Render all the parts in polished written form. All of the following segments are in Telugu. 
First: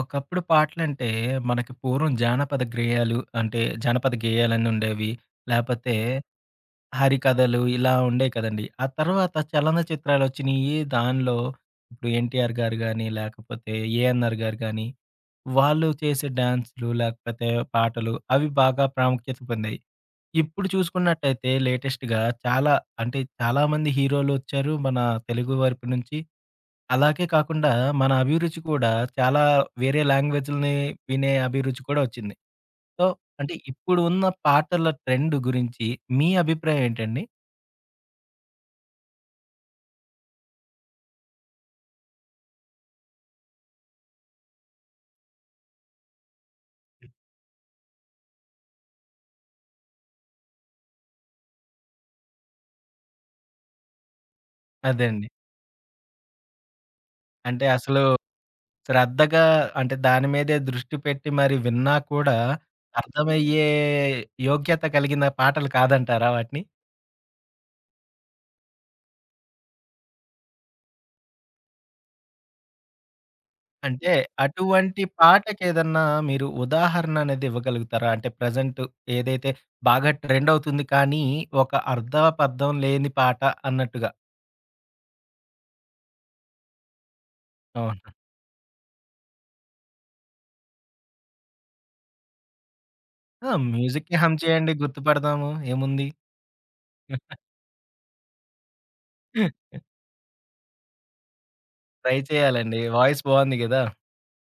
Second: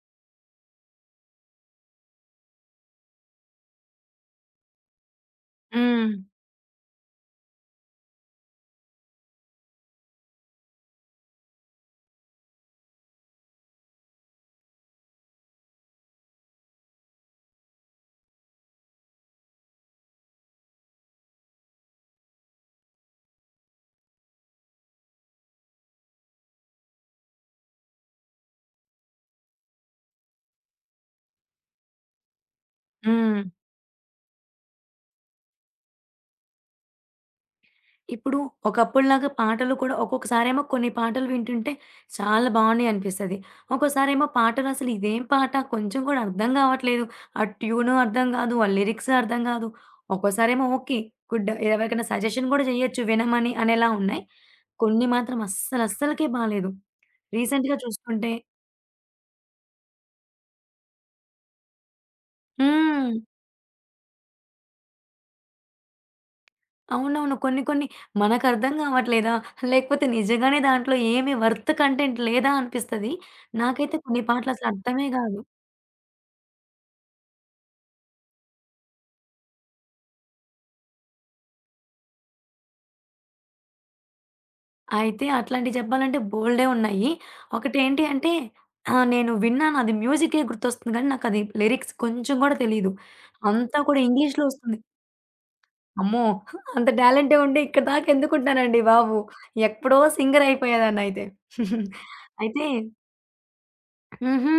ఒకప్పుడు పాటలంటే, మనకి పూర్వం జానపద గేయాలు అంటే, జానపద గేయాలని ఉండేవి. లేపోతే హ్మ్. హరికథలు ఇలా ఉండేయి కదండీ. ఆ తర్వాత చలనచిత్రాలొచ్చినియి. దానిలో ఇప్పుడు 'ఎన్టీఆర్' గారు గాని, లేకపోతే 'ఏఎన్నార్' గారు గాని, వాళ్ళు చేసే డాన్స్‌లు లేకపోతే పాటలు అవి బాగా ప్రాముఖ్యత పొందాయి. ఇప్పుడు చూసుకున్నట్టయితే లేటెస్ట్‌గా చాలా అంటే, చాలా మంది హీరోలొచ్చారు మన తెలుగు వైపు నుంచి. అలాగే కాకుండా మన అభిరుచి కూడా చాలా వేరే లాంగ్వేజ్‌లని వినే అభిరుచి కూడా వచ్చింది. సో, హ్మ్. అంటే ఇప్పుడు ఉన్న పాటల ట్రెండ్ గురించి మీ అభిప్రాయం ఏంటండి? ఇప్పుడు ఒకప్పుడులాగా పాటలు కూడా ఒక్కొక్కసారేమో కొన్ని పాటలు వింటుంటే చాలా బావున్నాయి అనిపిస్తది. ఒక్కోసారేమో పాటలు అసలు ఇదేం పాట కొంచెం కూడా అర్థం గావట్లేదు. ఆ ట్యూను అర్థం గాదు. ఆ లిరిక్స్ అర్థం గాదు. ఒక్కోసారేమో ఓకే. గుడ్. ఎవరికైనా సజెషన్ గూడా జేయొచ్చు వినమని అనేలా ఉన్నాయి. కొన్ని అదే అండి. మాత్రం అస్సలు అస్సలకే బాలేదు. అంటే రీసెంట్‌గా అసలు చూసుకుంటే శ్రద్ధగా అంటే దాని మీదే దృష్టి పెట్టి మరి విన్నా కూడా హ్మ్. అర్థమయ్యే యోగ్యత కలిగిన పాటలు కాదంటారా వాటిని? అవునవును. కొన్ని కొన్ని మనకర్థం కావట్లేదా? లేకపోతే నిజంగానే దాంట్లో ఏమి వర్త్ కంటెంట్ లేదా అనిపిస్తది. నాకైతే అంటే కొన్ని పాటలు అసలు అటువంటి అర్థమే కాదు. పాటకేదన్నా మీరు ఉదాహరణ అనేది ఇవ్వగలుగుతారా? అంటే ప్రెజెంట్ ఏదైతే బాగా ట్రెండ్ అవుతుంది కానీ, ఒక అర్థపర్థం లేని పాట అన్నట్టుగా. అయితే అట్లాంటివి చెప్పాలంటే బోలెడే ఉన్నాయి. అవును. ఒకటేంటి అంటే నేను విన్నాను అది మ్యూజికే గుర్తొస్తుంది కానీ నాకది లిరిక్స్ కొంచెం కూడా తెలీదు. ఆ! అంతా కూడా మ్యూజిక్‌కి హమ్ ఇంగ్లీష్‌లో చేయండి వస్తుంది. గుర్తుపడదాము ఏముంది. అమ్మో! అంత టాలెంటే ఉండి ఇక్కడి దాకా ఎందుకుంటానండి బాబు. ఎప్పుడో సింగర్ అయిపోయేదాన్నయితే. అయితే ట్రై చేయాలండి. అయితే వాయిస్ బావుంది గదా! హుహు.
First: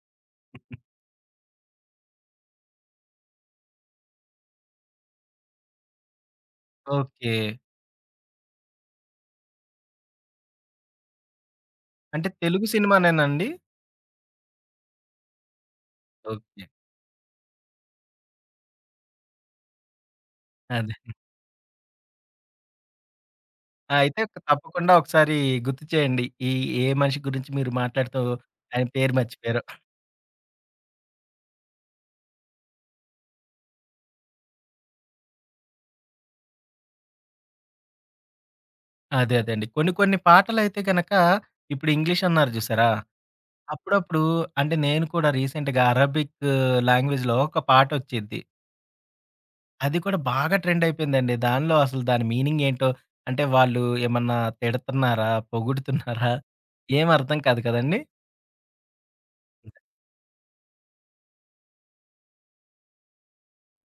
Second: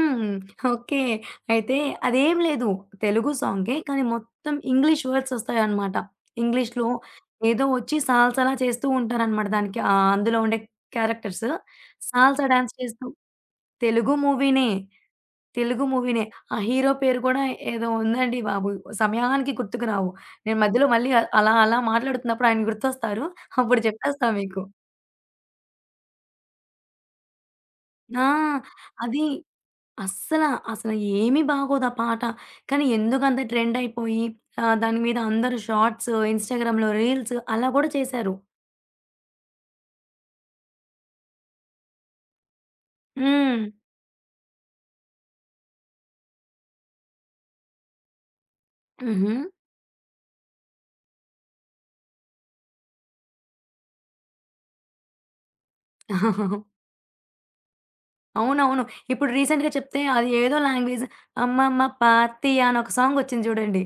ఓకే. అయితే అదేం లేదు. తెలుగు సాంగే. కానీ మొత్తం ఇంగ్లీష్ వర్డ్స్ ఒస్తాయన్నమాట. ఇంగ్లీష్‌లో ఓకే. ఏదో ఒచ్చి సాల్సాలా చేస్తూ ఉంటారన్నమాట. దానికి అందులో ఉండే క్యారెక్టర్స్ అంటే సాల్సా తెలుగు డాన్స్ చేస్తూ సినిమానేనండి? తెలుగు మూవీనే. తెలుగు మూవీనే. ఆ ఓకే. హీరో పేరు కూడా ఏదో ఉందండి బాబు. సమయానికి గుర్తుకు రావు. నేను మధ్యలో అదే. మళ్ళీ అలా అలా మాట్లాడుతున్నప్పుడు ఆయన గుర్తొస్తారు. అప్పుడు ఆ, అయితే చెప్పేస్తా మీకు. తప్పకుండా ఒకసారి గుర్తు చేయండి. ఈ ఏ మనిషి గురించి మీరు మాట్లాడుతూ ఆ! ఆయన పేరు అది మర్చిపోయారో. అస్సల, అసల ఏమి బాగోదు ఆ పాట. కానీ ఎందుకంత ట్రెండ్ అయిపోయి దాని మీద అందరూ షార్ట్స్, ఇన్‌స్టాగ్రామ్‌లో రీల్స్ అలా కూడా చేశారు. అదే అదేండి. కొన్ని కొన్ని పాటలైతే గనక ఇప్పుడు ఇంగ్లీష్ అన్నారు జూసారా? హ్మ్. అప్పుడప్పుడు అంటే నేను కూడా రీసెంట్‌గా అరబిక్ లాంగ్వేజ్‌లో ఒక పాటొచ్చిద్ది. హుహు. అది కూడా బాగా ట్రెండ్ అయిపోయిందండి. దానిలో అసలు దాని మీనింగ్ ఏంటో అంటే వాళ్ళు ఏమన్నా తిడతన్నారా? పొగుడుతున్నారా? ఏం అర్థం కాదు కదండీ! అవునవును. ఇప్పుడు రీసెంట్‌గా చెప్తే అది ఏదో లాంగ్వేజ్ 'అమ్మమ్మ పాతియ' అని ఒక సాంగొచ్చింది చూడండి.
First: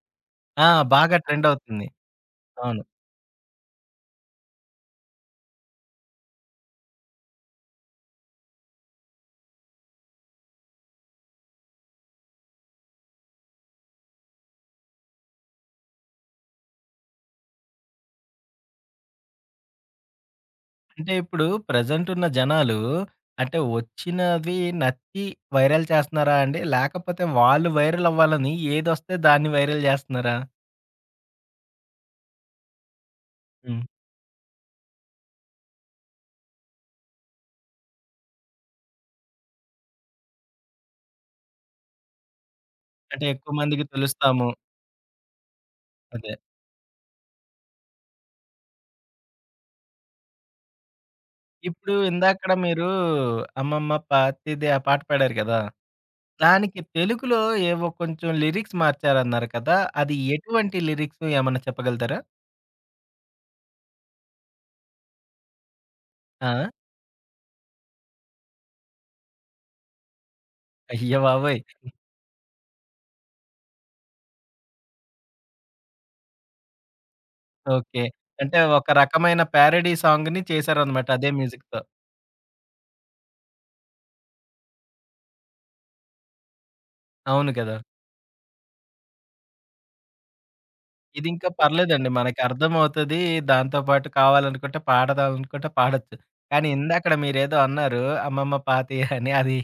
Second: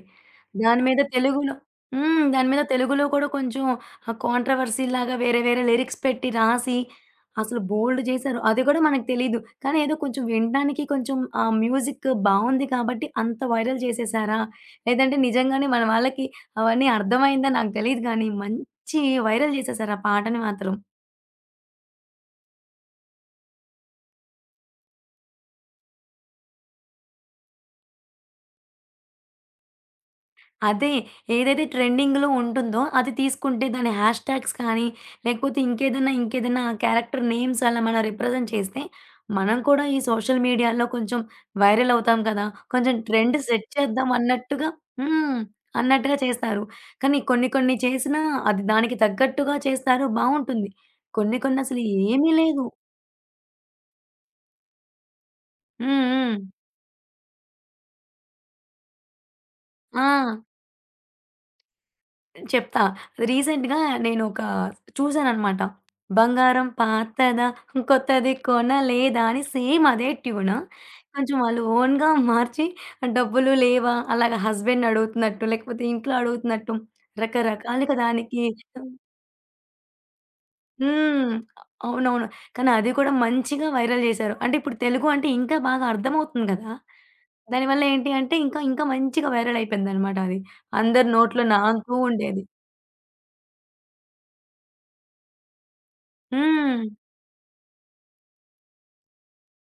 ఆ! దాని మీద బాగా ట్రెండ్ తెలుగులో అవుతుంది. హ్మ్. దాని మీద అవును. తెలుగులో కూడా కొంచెం కాంట్రోవర్సీ‌లాగా వేరే వేరే లిరిక్స్ పెట్టి రాసి అసలు బోల్డు చేశారు. అది కూడా మనకు తెలీదు. కానీ ఏదో కొంచెం వినడానికి కొంచెం ఆ మ్యూజిక్ బావుంది కాబట్టి అంత వైరల్ చేసేసారా? లేదంటే నిజంగానే మన వాళ్ళకి అవన్నీ అర్థమైందా నాకు తెలీదు గానీ మంచి వైరల్ చేసేసారు ఆ పాటని మాత్రం. అంటే ఇప్పుడు ప్రెజెంట్ ఉన్న జనాలు అంటే వచ్చినవి నచ్చి వైరల్ చేస్తున్నారా అండి? లేకపోతే వాళ్ళు వైరల్ అవ్వాలని ఏదొస్తే దాన్ని వైరల్ జేస్తున్నారా? అదే. ఏదైతే ట్రెండింగ్‌లో ఉంటుందో అది తీసుకుంటే హ్మ్. దాని హ్యాష్ ట్యాగ్స్ కానీ, లేకపోతే ఇంకేదైనా క్యారెక్టర్ నేమ్స్ అలా మనం రిప్రజెంట్ చేస్తే, మనం కూడా ఈ సోషల్ మీడియాలో కొంచెం వైరల్ అవుతాం కదా! కొంచెం అంటే ట్రెండ్ ఎక్కువ సెట్ మందికి చేద్దాం తెలుస్తాము. అన్నట్టుగా హ్మ్. అన్నట్టుగా అదే. చేస్తారు. కానీ కొన్ని కొన్ని చేసినా అది దానికి తగ్గట్టుగా చేస్తారు బావుంటుంది. కొన్ని కొన్ని అసలు ఇప్పుడు ఏమీ ఇందాకడ లేదు. మీరు 'అమ్మమ్మ పాతిది' ఆ పాట పాడారు కదా! హ్మ్. హ్మ్. దానికి తెలుగులో ఏవో కొంచెం లిరిక్స్ మార్చారన్నారు కదా! ఆ! అది ఎటువంటి లిరిక్స్ ఏమన్నా చెప్పగలుగుతారా? చెప్తా. రీసెంట్‌గా నేనొక చూసాననమాట. ఆ! 'బంగారం పాతదా కొత్తది కొనలేదా' అని సేమ్ అదే ట్యూన్. అయ్య కొంచెం బాబోయ్! వాళ్ళు ఓన్‌గా మార్చి డబ్బులు లేవా అలాగా హస్బెండ్‌ని అడుగుతున్నట్టు, లేకపోతే ఇంట్లో అడుగుతున్నట్టు రకరకాలుగా ఓకే. దానికి అంటే ఒక రకమైన ప్యారడీ సాంగ్‌ని చేశారన్నమాట అదే హ్మ్. మ్యూజిక్‌తో. అవునవును. కానీ అది కూడా మంచిగా వైరల్ జేశారు. అంటే ఇప్పుడు తెలుగు అంటే ఇంకా బాగా అర్థమవుతుంది గదా! అవును కదా! దానివల్ల ఏంటి అంటే ఇంకా, ఇంకా మంచిగా వైరల్ అయిపోయిందనమాట అది. అందరి నోట్లో ఇదింకా నానుతూ పర్లేదండి. ఉండేది. మనకర్థమవుతది. దాంతో పాటు కావాలనుకుంటే పాడదామనుకుంటే పాడొచ్చు. కానీ హ్మ్. ఇందాకడ మీరేదో అన్నారు అమ్మమ్మ పాతేయ అని అది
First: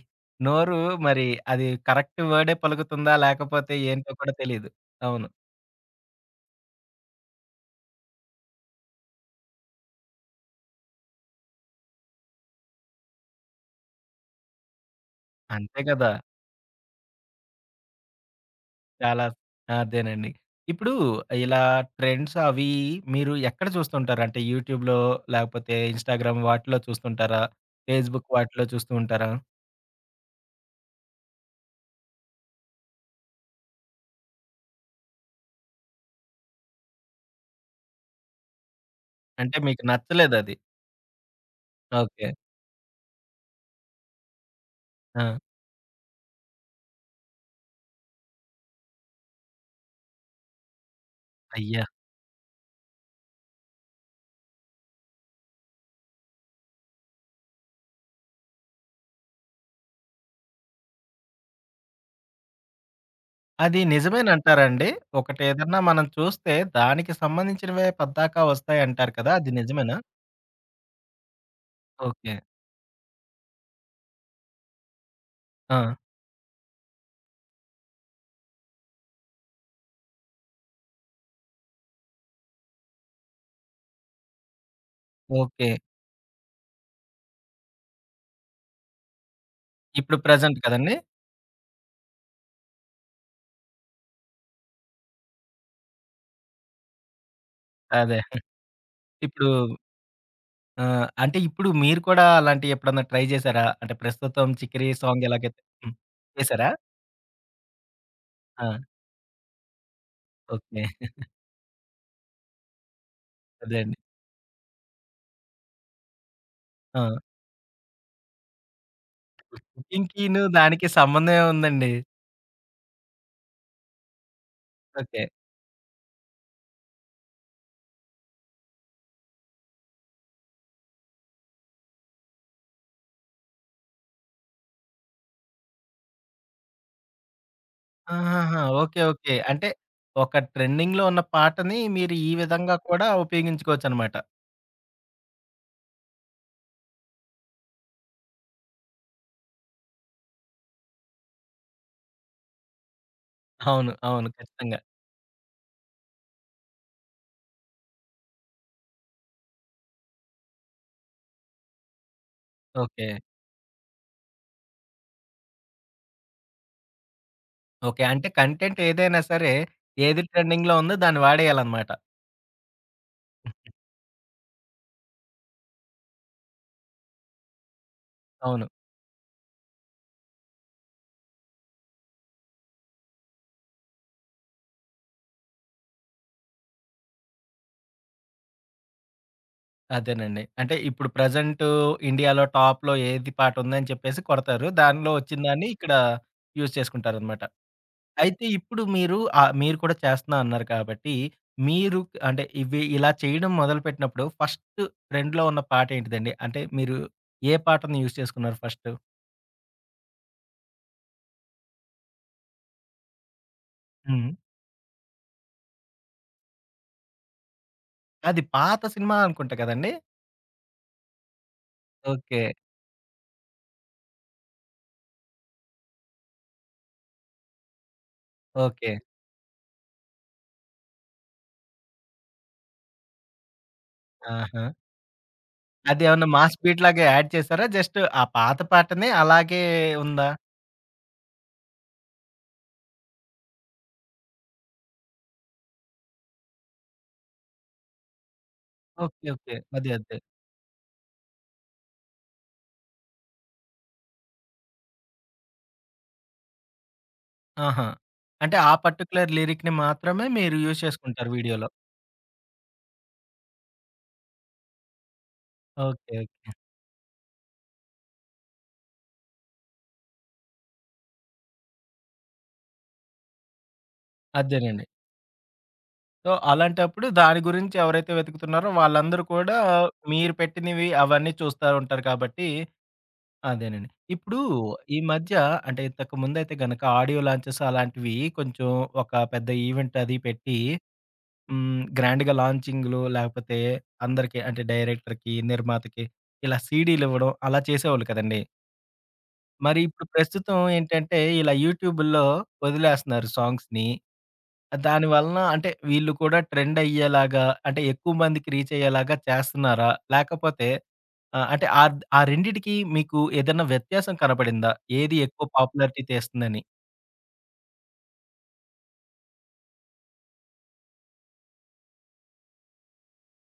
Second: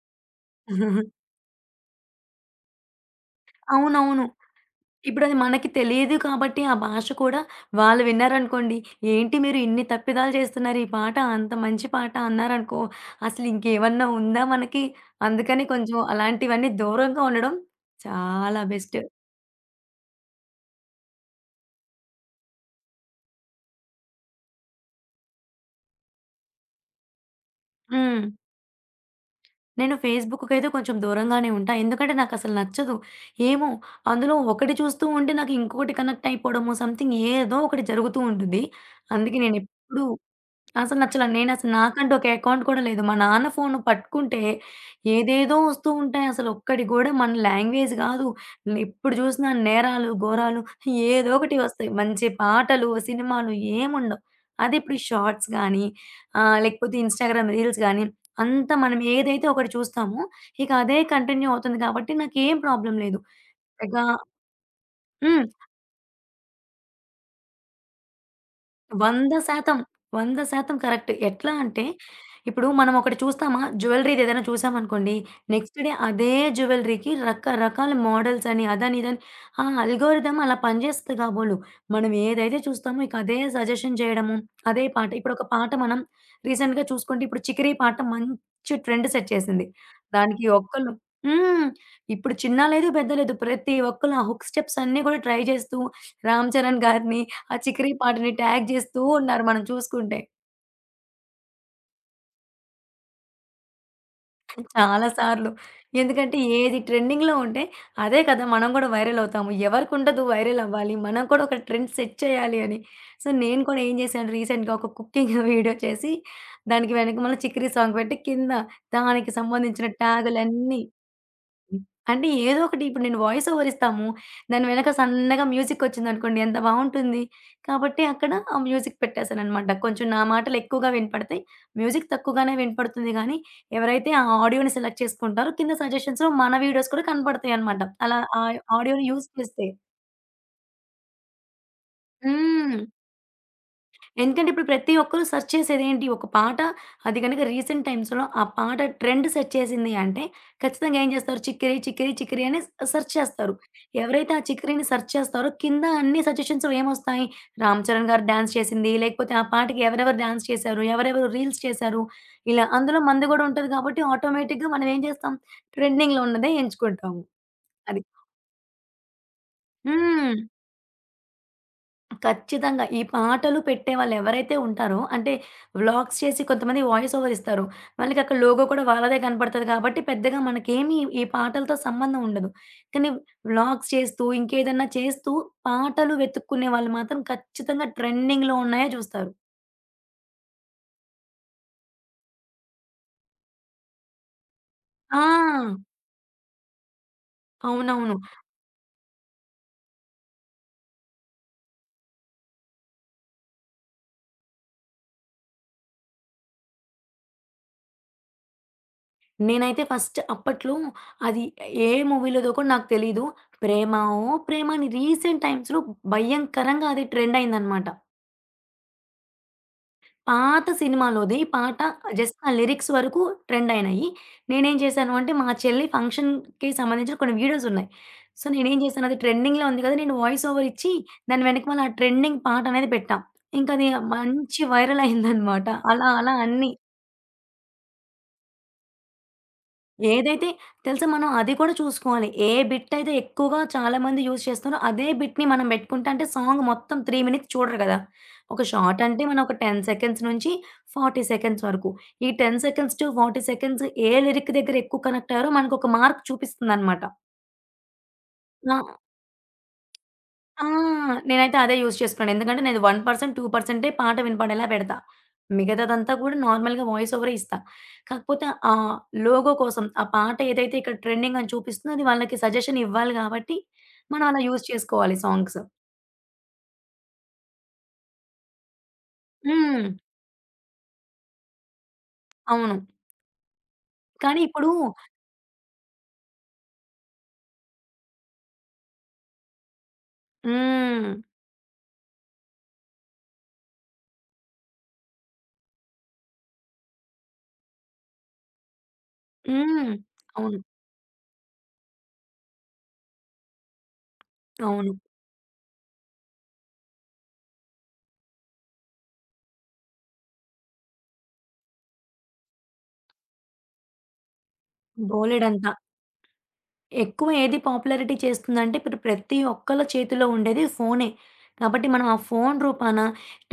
నోరు మరి అది కరెక్ట్ వర్డే పలుకుతుందా? లేకపోతే ఏంటో అవునవును. కూడా తెలీదు. అవును. ఇప్పుడది మనకి తెలియదు కాబట్టి ఆ భాష కూడా వాళ్ళు విన్నారనుకోండి, "ఏంటి మీరు ఇన్ని తప్పిదాలు చేస్తున్నారు ఈ పాట అంత మంచి పాట" అన్నారనుకో, అసలు ఇంకేమన్నా ఉందా మనకి? అందుకని అంతే కొంచెం కదా! అలాంటివన్నీ దూరంగా ఉండడం చాలా బెస్ట్. చాలా అదేనండి. ఇప్పుడు ఇలా ట్రెండ్స్ అవి మీరు ఎక్కడ చూస్తుంటారు? అంటే యూట్యూబ్‌లో లేకపోతే ఇన్‌స్టాగ్రామ్ వాటిలో చూస్తుంటారా? హ్మ్. ఫేస్‌బుక్ వాటిలో చూస్తూ ఉంటారా? నేను ఫేస్‌బుక్‌కైతే కొంచెం దూరంగానే ఉంటా. ఎందుకంటే నాకసలు నచ్చదు. ఏమో అందులో ఒకటి చూస్తూ ఉంటే నాకు ఇంకొకటి కనెక్ట్ అయిపోవడమో సంథింగ్ ఏదో ఒకటి జరుగుతూ ఉంటుంది. అందుకే అంటే మీకు నేనెప్పుడూ నచ్చలేదది. అసలు నచ్చల. నేనసలు నాకంటూ ఒక ఓకే. అకౌంట్ కూడా లేదు. మా నాన్న ఫోను పట్టుకుంటే ఆ! ఏదేదో వస్తూ ఉంటాయి. అసలు ఒక్కటి గూడా మన లాంగ్వేజ్ గాదు. ఎప్పుడు చూసినా నేరాలు, ఘోరాలు ఏదో ఒకటి అయ్యా! వస్తాయి. మంచి పాటలు, సినిమాలు ఏముండవు. అదే ఇప్పుడు ఈ షార్ట్స్ గానీ, లేకపోతే ఇన్‌స్టాగ్రామ్ రీల్స్ గానీ, అంతా మనం ఏదైతే ఒకటి చూస్తామో, ఇక అదే కంటిన్యూ అవుతుంది కాబట్టి నాకేం ప్రాబ్లమ్ లేదు. అది ఇక నిజమేనంటారండి? హ్మ్. ఒకటేదన్నా మనం చూస్తే దానికి సంబంధించినవే పద్దాకా వస్తాయంటారు కదా! అది 100% నిజమేనా? 100% కరెక్ట్. ఎట్లా అంటే, ఓకే. ఇప్పుడు మనం ఒకటి చూస్తామా, జ్యువెల్లరీది ఏదైనా చూసామనుకోండి, ఆ! నెక్స్ట్ డే అదే జ్యువెల్లరీకి రకరకాల మోడల్స్ అని, అదని, ఇదని ఆ అల్గోరిథం అలా పనిచేస్తది కాబోలు. మనం ఏదైతే చూస్తామో ఇక అదే సజెషన్ చేయడము, అదే పాట. ఇప్పుడొక ఓకే. పాట మనం రీసెంట్‌గా చూసుకుంటే, ఇప్పుడు 'చికిరి' పాట మంచి ట్రెండ్ సెట్ చేసింది. ఇప్పుడు దానికి ప్రెజెంట్ ఒక్కళ్ళు కదండీ! హ్మ్. ఇప్పుడు చిన్న లేదు, పెద్ద లేదు. ప్రతి ఒక్కళ్ళు ఆ హుక్ స్టెప్స్ అన్నీ కూడా ట్రై చేస్తూ, రామ్ చరణ్ గారిని ఆ చికిరీ అదే. పాటని ట్యాగ్ జేస్తూ ఉన్నారు ఇప్పుడు మనం చూసుకుంటే. అంటే ఇప్పుడు మీరు కూడా అలాంటియి ఎప్పుడన్నా ట్రై జేసారా? అంటే ప్రస్తుతం 'చికిరి' చాలా సాంగ్ సార్లు. ఎలాగైతే హ్మ్. ఎందుకంటే చేసారా? ఏది ట్రెండింగ్‌లో ఉంటే అదే కదా! ఆ! మనం గూడా వైరల్ అవుతాము. ఎవరికుండదు వైరల్ ఓకే. అవ్వాలి. మనం కూడా ఒక ట్రెండ్ సెట్ చేయాలి అని. సో, నేను అదే కూడా ఏం అండి. జేశాను రీసెంట్‌గా ఒక కుకింగ్ వీడియో చేసి దానికి ఆ! వెనకమాల చికిరీ సాంగ్ పెట్టి కింద దానికి సంబంధించిన కుకింగ్‌కిను ట్యాగులన్నీ దానికి సంబంధం హ్మ్. ఏముందండి? అంటే ఏదో ఒకటి ఇప్పుడు నేను వాయిస్ ఓవర్ ఇస్తాము. దాని వెనక ఓకే. సన్నగా మ్యూజికొచ్చిందనుకోండి ఎంత బావుంటుంది. కాబట్టి అక్కడ ఆ మ్యూజిక్ పెట్టేసాననమాట. కొంచెం నా మాటలు ఎక్కువగా వినపడతాయి. మ్యూజిక్ తక్కువగానే వినపడుతుంది గానీ, ఎవరైతే ఆ ఆడియోని సెలెక్ట్ చేసుకుంటారో కింద సజెషన్స్‌లో మన వీడియోస్ కూడా కనపడతాయనమాట. అలా ఆ ఆహాహా! ఓకే. ఆడియోని యూజ్ ఓకే. చేస్తే. అంటే ఒక ట్రెండింగ్‌లో ఉన్న పాటని మీరు ఈ విధంగా హ్మ్. కూడా ఉపయోగించుకోవచ్చనమాట. ఎందుకంటే ఇప్పుడు ప్రతి ఒక్కరు సెర్చ్ చేసేదేంటి? ఒక పాట అది గనక రీసెంట్ టైమ్స్‌లో ఆ పాట ట్రెండ్ సెట్ చేసింది అంటే ఖచ్చితంగా ఏం చేస్తారు? చిక్కిరి, చిక్కిరి, చిక్కిరి అని సెర్చ్ చేస్తారు. అవును. అవును. ఎవరైతే ఆ ఖచ్చితంగా. చిక్కిరిని సెర్చ్ చేస్తారో కింద అన్ని సజెషన్స్ ఏమొస్తాయి? రామ్ చరణ్ గారు డాన్స్ చేసింది, లేకపోతే ఆ పాటకి ఎవరెవరు డాన్స్ చేశారు? ఎవరెవరు రీల్స్ చేశారు? ఇలా అందులో ఓకే. మనది గూడా ఉంటది కాబట్టి ఆటోమేటిక్‌గా మనం ఏం చేస్తాం? ట్రెండింగ్‌లో ఉన్నదే ఎంచుకుంటాము. అది. ఓకే. అంటే కంటెంట్ ఏదైనా సరే, ఏది హ్మ్. ట్రెండింగ్‌లో ఉందో దాన్ని వాడేయాలన్నమాట. ఖచ్చితంగా. ఈ పాటలు పెట్టేవాళ్ళు ఎవరైతే ఉంటారో అంటే వ్లాగ్స్ చేసి కొంతమంది వాయిస్ ఓవర్ ఇస్తారు. వాళ్ళకక్కడ లోగో అవును. కూడా వాళ్ళదే కనపడతది కాబట్టి పెద్దగా మనకేమి ఈ పాటలతో సంబంధం ఉండదు. కానీ వ్లాగ్స్ చేస్తూ ఇంకేదన్నా చేస్తూ పాటలు వెతుక్కునే వాళ్ళు మాత్రం ఖచ్చితంగా ట్రెండింగ్‌లో ఉన్నాయే జూస్తారు. అదేనండి. అంటే ఇప్పుడు ప్రెజెంటు ఇండియాలో టాప్‌లో ఏది పాట ఉందని చెప్పేసి కొడతారు. దానిలో ఆ! వచ్చిందాన్ని ఇక్కడ యూజ్ చేసుకుంటారన్నమాట. అవునవును. అయితే ఇప్పుడు మీరు మీరు కూడా చేస్తున్నా అన్నారు కాబట్టి, మీరు అంటే ఇవి ఇలా చేయడం మొదలుపెట్టినప్పుడు ఫస్ట్ ట్రెండ్‌లో ఉన్న పాట ఏంటిదండి? అంటే మీరు ఏ పాటని యూజ్ చేసుకున్నారు ఫస్టు? నేనైతే ఫస్ట్ అప్పట్లో అది ఏ మూవీలోదో కూడా నాకు తెలీదు. 'ప్రేమ ఓ హ్మ్. ప్రేమ' అని రీసెంట్ టైమ్స్‌లో భయంకరంగా అది ట్రెండ్ అయిందనమాట. అది పాత సినిమా అనుకుంటా కదండీ! పాత సినిమాలోది పాట జస్ట్ ఓకే. ఆ లిరిక్స్ వరకు ట్రెండ్ అయినాయి. నేనేం చేశాను అంటే, మా చెల్లి ఫంక్షన్‌కి సంబంధించిన కొన్ని వీడియోస్ ఉన్నాయి. సో, నేనేం ఓకే. చేశాను అది ట్రెండింగ్‌లో ఉంది కదా! నేను వాయిస్ ఓవర్ ఇచ్చి దాని వెనకమాల ఆ ట్రెండింగ్ పాట అనేది పెట్టా. ఇంకది మంచి ఆహా! వైరల్ అయిందనమాట. అలా అదేమన్నా అలా మాస్ అన్నీ. బీట్ లాగా యాడ్ చేసారా? జస్ట్ ఆ పాత పాటనే అలాగే ఉందా? ఏదైతే తెలుసా మనం అది కూడా చూసుకోవాలి. ఏ బిట్ అయితే ఎక్కువగా చాలామంది యూజ్ చేస్తున్నారో అదే బిట్‌ని మనం పెట్టుకుంటే అంటే సాంగ్ మొత్తం 3 మినిట్స్ చూడరు కదా! ఒక షార్ట్ అంటే ఓకే. మనం ఓకే. ఒక 10 అదే. అదే. సెకండ్స్ నుంచి 40 సెకండ్స్ వరకు. ఈ 10 సెకండ్స్ టు 40 సెకండ్స్ ఏ లిరిక్ దగ్గర ఎక్కువ కనెక్ట్ అయ్యారో మనకొక మార్క్ చూపిస్తుందన్నమాట. ఆహా! అంటే ఆ ఆ! పర్టిక్యులర్ లిరిక్‌ని మాత్రమే మీరు ఆ! యూజ్ చేసుకుంటారు నేనైతే వీడియోలో. అదే యూజ్ చేసుకున్నాను. ఎందుకంటే నేను 1%, 2% పాట వినపడేలా పెడతా. మిగతాదంతా ఓకే. కూడా ఓకే. నార్మల్‌గా వాయిస్ ఓవరే ఇస్తా. కాకపోతే ఆ లోగో కోసం ఆ పాట ఏదైతే ఇక్కడ ట్రెండింగ్ అని చూపిస్తుందో అది వాళ్ళకి సజెషన్ ఇవ్వాలి కాబట్టి, మనం అలా యూజ్ అదేనండి. చేసుకోవాలి సాంగ్స్. సో, అలాంటప్పుడు దాని గురించి ఎవరైతే వెతుకుతున్నారో వాళ్ళందరూ కూడా హ్మ్. మీరు పెట్టినవి అవన్నీ చూస్తా ఉంటారు కాబట్టి అవును. అదేనండి. ఇప్పుడు కానీ ఇప్పుడు ఈ మధ్య అంటే ఇంతకు ముందైతే గనక ఆడియో లాంచెస్ అలాంటివి కొంచెం ఒక పెద్ద ఈవెంట్ అది పెట్టి హ్మ్. హ్మ్. గ్రాండ్‌గా లాంచింగ్‌లు లేకపోతే అందరికి అంటే డైరెక్టర్‌కి, నిర్మాతకి ఇలా సీడీలివ్వడం అలా చేసేవాళ్ళు కదండీ. మరి హ్మ్. ఇప్పుడు ప్రస్తుతం అవును. ఏంటంటే ఇలా యూట్యూబుల్లో వదిలేస్తున్నారు సాంగ్స్‌ని. అవును. దాని వలన అంటే వీళ్ళు కూడా ట్రెండ్ అయ్యేలాగా అంటే ఎక్కువ మందికి రీచ్ అయ్యేలాగా చేస్తున్నారా? లేకపోతే అంటే ఆ రెండిటికి మీకు ఏదైనా వ్యత్యాసం కనపడిందా? ఏది ఎక్కువ బోలెడంత. పాపులారిటీ తెస్తుందని? ఎక్కువ ఏది పాపులారిటీ చేస్తుందంటే ఇప్పుడు ప్రతి ఒక్కళ్ళ చేతిలో ఉండేది ఫోనే. కాబట్టి మనం ఆ ఫోను రూపాన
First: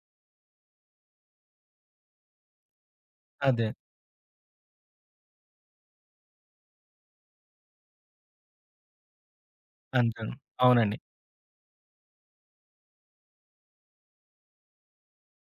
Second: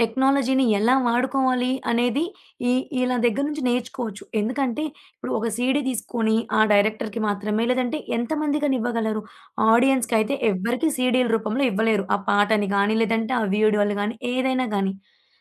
టెక్నాలజీని ఎలా వాడుకోవాలి అనేది ఈ ఈళ్ళ దగ్గర నుంచి అదే. నేర్చుకోవచ్చు. ఎందుకంటే ఇప్పుడు ఒక సీడీ తీసుకొని ఆ డైరెక్టర్‌కి మాత్రమే లేదంటే ఎంతమందికని ఇవ్వగలరు? అంతే. ఆడియన్స్‌కైతే ఎవ్వరికీ అవునండి. సీడీల రూపంలో ఇవ్వలేరు. ఆ పాటని గానీ లేదంటే ఆ వీడియోలు గానీ ఏదైనా గానీ.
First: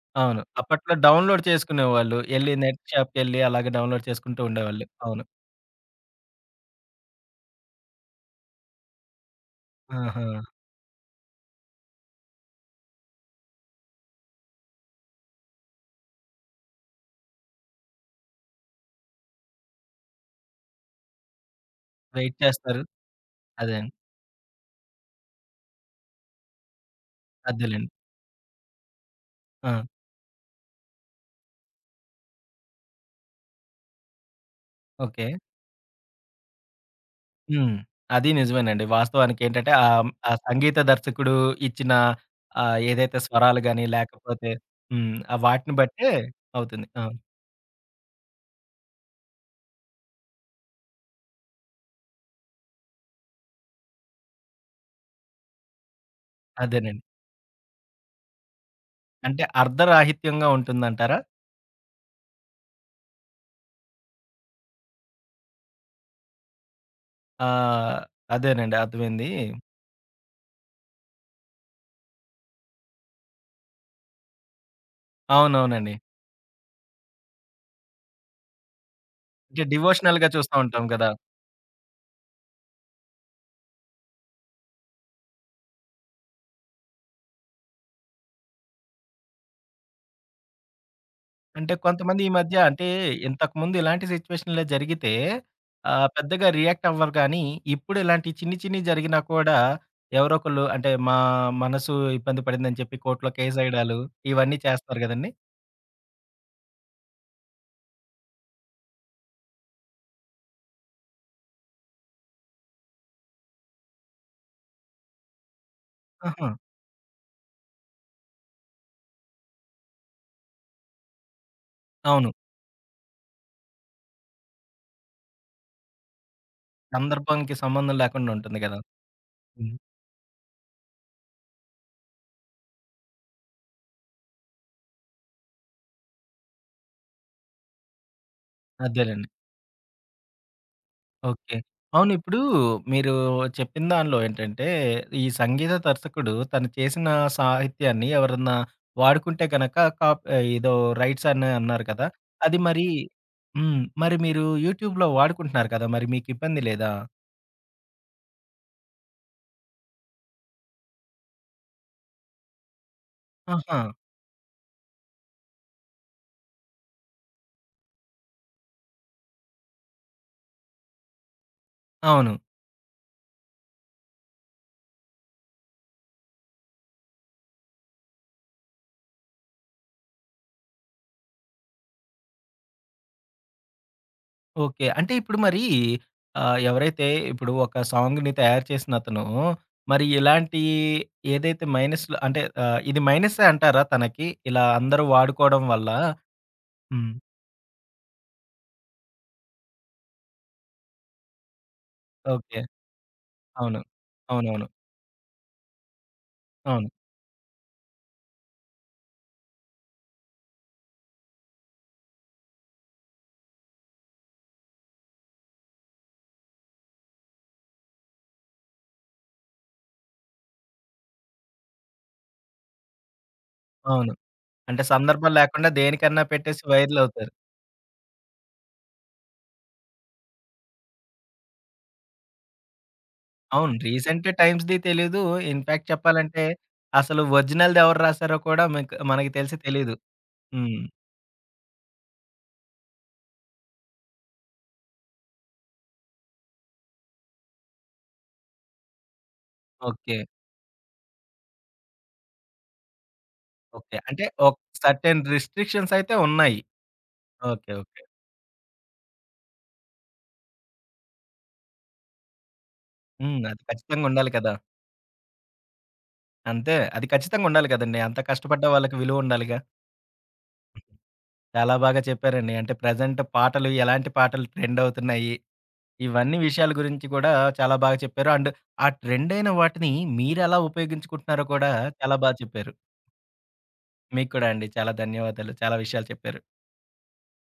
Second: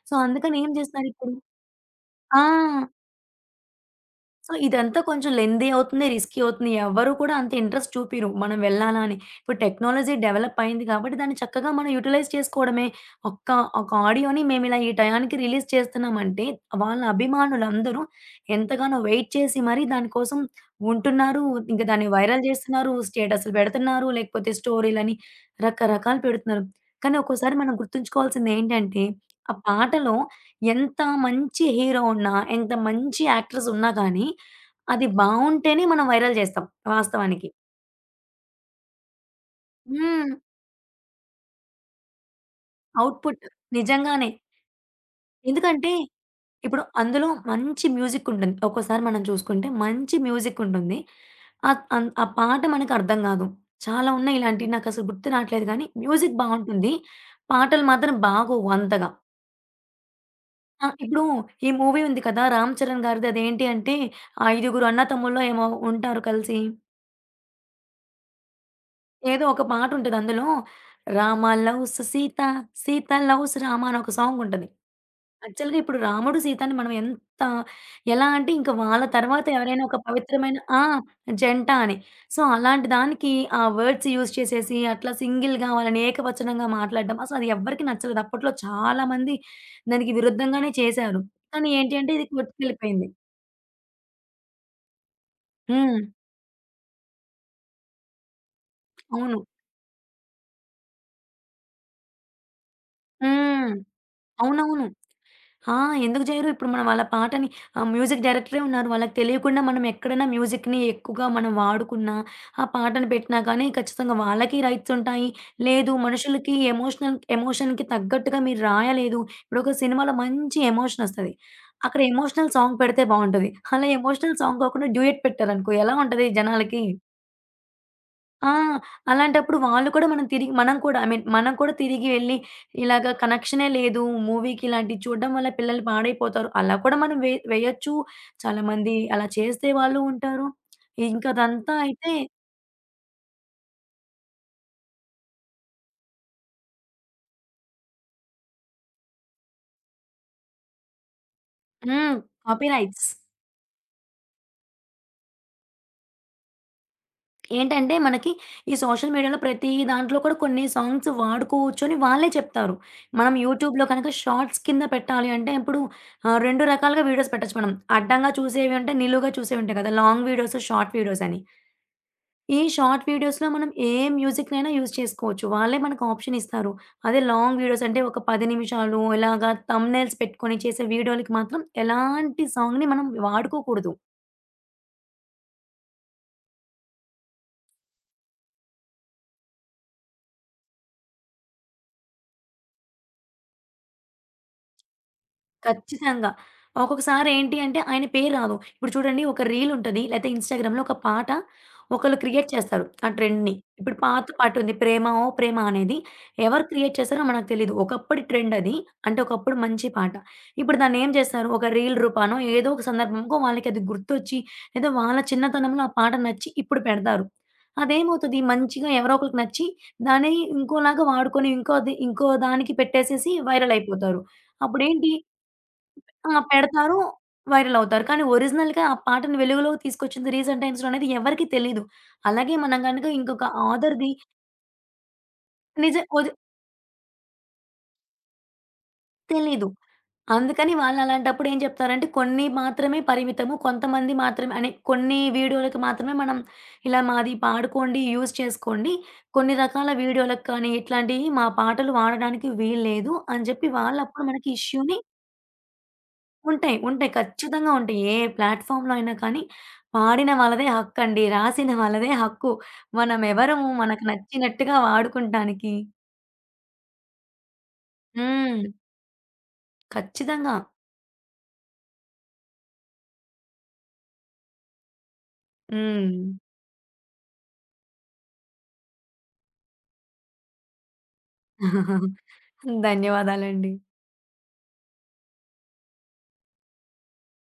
సో, అవును. అందుకని ఏం అప్పట్లో చేస్తున్నారిప్పుడు డౌన్‌లోడ్ చేసుకునేవాళ్ళు. ఆ! ఎళ్లి నెట్ షాప్‌కెళ్లి అలాగే డౌన్‌లోడ్ చేసుకుంటూ సో, ఉండేవాళ్ళు. ఇదంతా అవును. కొంచెం లెంథీ అవుతుంది, రిస్కీ అవుతుంది. ఎవ్వరు కూడా అంత ఇంట్రెస్ట్ చూపియరు మనం వెళ్ళాలా అని. ఇప్పుడు టెక్నాలజీ ఆహా! డెవలప్ అయింది కాబట్టి దాన్ని చక్కగా మనం యుటిలైజ్ చేసుకోవడమే. ఒక్క ఒక ఆడియోని మేమిలా ఈ టయానికి రిలీజ్ చేస్తున్నామంటే వాళ్ళ అభిమానులందరూ ఎంతగానో వెయిట్ చేసి మరీ దాని కోసం ఉంటున్నారు. ఇంక దాన్ని వెయిట్ వైరల్ చేస్తారు. చేస్తున్నారు, స్టేటస్‌లు అదే. పెడుతున్నారు, లేకపోతే స్టోరీలని రకరకాలు పెడుతున్నారు. కానీ ఒక్కోసారి మనం అదేలెండి. గుర్తుంచుకోవాల్సిందేంటంటే ఆ ఆ! పాటలో ఎంత మంచి హీరో ఉన్నా, ఎంత మంచి యాక్ట్రెస్ ఉన్నా కానీ అది ఓకే. బావుంటేనే మనం వైరల్ జేస్తాం వాస్తవానికి. హ్మ్. అది నిజమేనండి. వాస్తవానికేంటంటే ఆ ఆ హ్మ్. సంగీత దర్శకుడు ఇచ్చిన ఏదైతే ఔట్‌పుట్ స్వరాలు గాని నిజంగానే. లేకపోతే హ్మ్. ఆ వాటిని ఎందుకంటే బట్టే ఇప్పుడు అవుతుంది. అవును. అందులో మంచి మ్యూజిక్కుంటుంది. ఒక్కోసారి మనం చూసుకుంటే మంచి మ్యూజిక్కుంటుంది. ఆహ్, అన్ ఆ పాట మనకర్థం గాదు. చాలా ఉన్నాయి ఇలాంటివి నాకసలు గుర్తు రాట్లేదు గానీ మ్యూజిక్ బావుంటుంది. అదేనండి. పాటలు మాత్రం బాగోవు అంతగా. అంటే అర్ధరాహిత్యంగా ఆ! ఉంటుందంటారా? ఇప్పుడు ఈ మూవీ ఉంది కదా! 'రామ్ చరణ్' గారిది అదేంటి అంటే ఆ ఐదుగురు అన్నతమ్ముల్లో ఏమో ఉంటారు కలిసి. ఆ! అదేనండి. అర్థమైంది. ఏదో ఒక పాటుంటది అందులో 'రామ లవ్స్ సీత, సీత లవ్స్ రామ' అని ఒక సాంగ్ ఉంటది. యాక్చువల్‌గా అవునవునండి. ఇప్పుడు రాముడు, సీతని మనం ఎంత ఎలా అంటే ఇంక వాళ్ళ తర్వాత అంటే ఎవరైనా ఒక డివోషనల్‌గా చూస్తా పవిత్రమైన ఆ! ఉంటాం గదా! జంట అని. సో, అలాంటి దానికి ఆ వర్డ్స్ యూజ్ చేసేసి అట్లా సింగిల్‌గా వాళ్ళని ఏకవచనంగా మాట్లాడడం అసలు అది ఎవ్వరికీ నచ్చలేదు. అప్పట్లో చాలా మంది దానికి విరుద్ధంగానే చేశారు. కానీ అంటే ఏంటి అంటే కొంతమంది ఇది ఈ మధ్య అంటే కొట్టుకెళ్ళిపోయింది. ఇంతకుముందు ఇలాంటి సిచ్యువేషన్‌లో జరిగితే హ్మ్. పెద్దగా రియాక్ట్ అవ్వరు కానీ, ఇప్పుడు ఇలాంటి చిన్ని చిన్నియి జరిగినా అవును. కూడా ఎవరో ఒకళ్ళు అంటే మా మనసు ఇబ్బంది పడిందని చెప్పి కోర్ట్‌లో కేస్ హ్మ్. ఎయడాలు ఇవన్నీ అవునవును. చేస్తారు కదండీ! ఆ! ఎందుకు జెయరు? ఇప్పుడు మనం వాళ్ళ పాటని మ్యూజిక్ డైరెక్టరే ఉన్నారు. వాళ్ళకి తెలియకుండా మనం ఎక్కడైనా మ్యూజిక్‌ని ఎక్కువగా మనం వాడుకున్నా, ఆ పాటను పెట్టినా కానీ ఖచ్చితంగా వాళ్ళకి రైట్స్ ఉంటాయి. లేదు ఆహా! మనుషులకి ఎమోషనల్ ఎమోషన్‌కి తగ్గట్టుగా మీరు రాయలేదు. ఇప్పుడొక సినిమాలో మంచి ఎమోషనొస్తది. అక్కడ అవును. ఎమోషనల్ సాంగ్ పెడితే బావుంటది. అలా ఎమోషనల్ సాంగ్ కాకుండా డ్యూయట్ పెట్టారనుకో ఎలా ఉంటది జనాలకి? సందర్భానికి సంబంధం లేకుండా ఆ! ఉంటుంది కదా! అలాంటప్పుడు హ్మ్. వాళ్ళు కూడా మనం తిరిగి మనం కూడా ఐ మీన్ మనం కూడా తిరిగి వెళ్లి ఇలాగ కనెక్షనే లేదు మూవీకి ఇలాంటివి చూడడం వల్ల పిల్లలు పాడైపోతారు. అలా కూడా మనం వే వేయొచ్చు. చాలామంది అదేలెండి. అలా చేసే వాళ్ళు ఉంటారు. ఇంకా ఓకే. అదంతా అవును. అయితే ఇప్పుడు మీరు చెప్పిన దానిలో ఏంటంటే, ఈ సంగీత దర్శకుడు తను చేసిన సాహిత్యాన్ని ఎవరన్నా వాడుకుంటే గనక కాప్ ఏదో రైట్స్ అని అన్నారు కదా! హ్మ్. అది మరి కాపీరైట్స్. హ్మ్. మరి మీరు యూట్యూబ్‌లో వాడుకుంటున్నారు కదా! మరి మీకు ఇబ్బంది లేదా? ఏంటంటే మనకి ఈ సోషల్ మీడియాలో ప్రతి దాంట్లో కూడా కొన్ని సాంగ్స్ వాడుకోవచ్చు అని వాళ్ళే చెప్తారు. మనం ఆహా! యూట్యూబ్‌లో కనుక షార్ట్స్ కింద పెట్టాలి అంటే ఇప్పుడు 2 రకాలుగా వీడియోస్ పెట్టొచ్చు మనం. అడ్డంగా చూసేవి ఉంటాయి, నిలువుగా చూసేవి ఉంటాయి కదా! లాంగ్ వీడియోస్, షార్ట్ వీడియోస్ అని. అవును. ఈ షార్ట్ వీడియోస్‌లో మనం ఏ మ్యూజిక్‌నైనా యూజ్ చేసుకోవచ్చు. వాళ్ళే మనకు ఆప్షన్ ఇస్తారు. అదే లాంగ్ వీడియోస్ అంటే ఒక 10 నిమిషాలు ఇలాగా థంబ్‌నెయిల్స్ పెట్టుకొని చేసే వీడియోలకి మాత్రం ఎలాంటి సాంగ్‌ని మనం వాడుకోకూడదు. ఓకే. అంటే ఇప్పుడు మరి ఎవరైతే ఇప్పుడు ఒక సాంగ్‌ని తయారు చేసిన అతను మరి ఇలాంటి ఏదైతే మైనస్‌లు అంటే ఇది మైనస్సే అంటారా తనకి? ఇలా అందరూ వాడుకోవడం వల్ల? ఖచ్చితంగా. హ్మ్. ఒక్కొక్కసారి ఏంటి అంటే ఆయన పేరు రాదు. ఇప్పుడు చూడండి ఒక రీల్ ఉంటది. లేతే ఇన్‌స్టాగ్రామ్‌లో ఒక పాట ఒకళ్ళు క్రియేట్ ఓకే. చేస్తారు. ఆ ట్రెండ్‌ని. అవును. ఇప్పుడు పాత పాట అవునవును. ఉంది. 'ప్రేమ ఓ ప్రేమ' అనేది. ఎవరు అవును. క్రియేట్ చేశారో మనకు తెలీదు. ఒకప్పటి ట్రెండ్ అది. అంటే ఒకప్పుడు మంచి పాట. ఇప్పుడు దాన్ని ఏం చేస్తారు? ఒక రీల్ రూపానో ఏదో ఒక సందర్భంకో వాళ్ళకి అది గుర్తొచ్చి లేదా వాళ్ళ చిన్నతనంలో ఆ పాట నచ్చి ఇప్పుడు పెడతారు. అదేమవుతది? మంచిగా ఎవరో ఒకళ్ళకి నచ్చి దాన్ని ఇంకోలాగా వాడుకొని ఇంకోది ఇంకో దానికి పెట్టేసేసి వైరల్ అవును. అయిపోతారు. అంటే అప్పుడేంటి సందర్భం లేకుండా దేనికన్నా ఆ! పెట్టేసి పెడతారు. వైరల్ అవుతారు. వైరల్ అవుతారు. కానీ ఒరిజినల్‌గా ఆ పాటను వెలుగులోకి తీసుకొచ్చింది రీసెంట్ టైమ్స్‌లో అనేది ఎవరికీ తెలీదు. అలాగే మనం గనుక ఇంకొక అవును. ఆథర్‌ది రీసెంట్ టైమ్స్‌ది తెలీదు. ఇన్‌ఫాక్ట్ నిజ ఒది చెప్పాలంటే అసలు ఒరిజినల్‌ది ఎవరు రాసారో కూడా మనకి తెలీదు. తెలీదు. అందుకని హ్మ్. వాళ్ళు అలాంటప్పుడు ఏం చెప్తారంటే కొన్ని మాత్రమే పరిమితము. కొంతమంది మాత్రమే అని కొన్ని వీడియోలకి మాత్రమే మనం ఇలా మాది పాడుకోండి, యూజ్ చేసుకోండి. కొన్ని రకాల ఓకే. వీడియోలకి కానీ ఇట్లాంటివి మా పాటలు వాడడానికి వీల్లేదు అని చెప్పి ఓకే. అంటే వాళ్ళప్పుడు మనకి ఒక ఇష్యూని సర్టెన్ రిస్ట్రిక్షన్స్ అయితే ఉన్నాయి. ఉంటాయి. ఉంటాయి. ఓకే. ఖచ్చితంగా ఉంటాయి. ఓకే. ఏ ప్లాట్‌ఫార్మ్‌లో అయినా కానీ, పాడిన వాళ్ళదే హక్కండి. రాసిన వాళ్ళదే హక్కు. హ్మ్. అది మనమెవరము ఖచ్చితంగా మనకు ఉండాలి కదా! నచ్చినట్టుగా వాడుకుంటానికి. అంతే. అది ఖచ్చితంగా ఉండాలి కదండీ. అంత హ్మ్. కష్టపడ్డ వాళ్ళకి విలువ ఉండాలిగా. ఖచ్చితంగా. చాలా బాగా చెప్పారండి. అంటే ప్రెజెంట్ పాటలు ఎలాంటి పాటలు ట్రెండ్ అవుతున్నాయి? హ్మ్. ఇవన్నీ విషయాల గురించి కూడా చాలా బాగా చెప్పారు. అండ్ ఆ ట్రెండ్ అయిన వాటిని మీరెలా ఉపయోగించుకుంటున్నారో కూడా చాలా బాగా చెప్పారు. ధన్యవాదాలండి. మీకు కూడా అండి. చాలా ధన్యవాదాలు. చాలా విషయాలు చెప్పారు.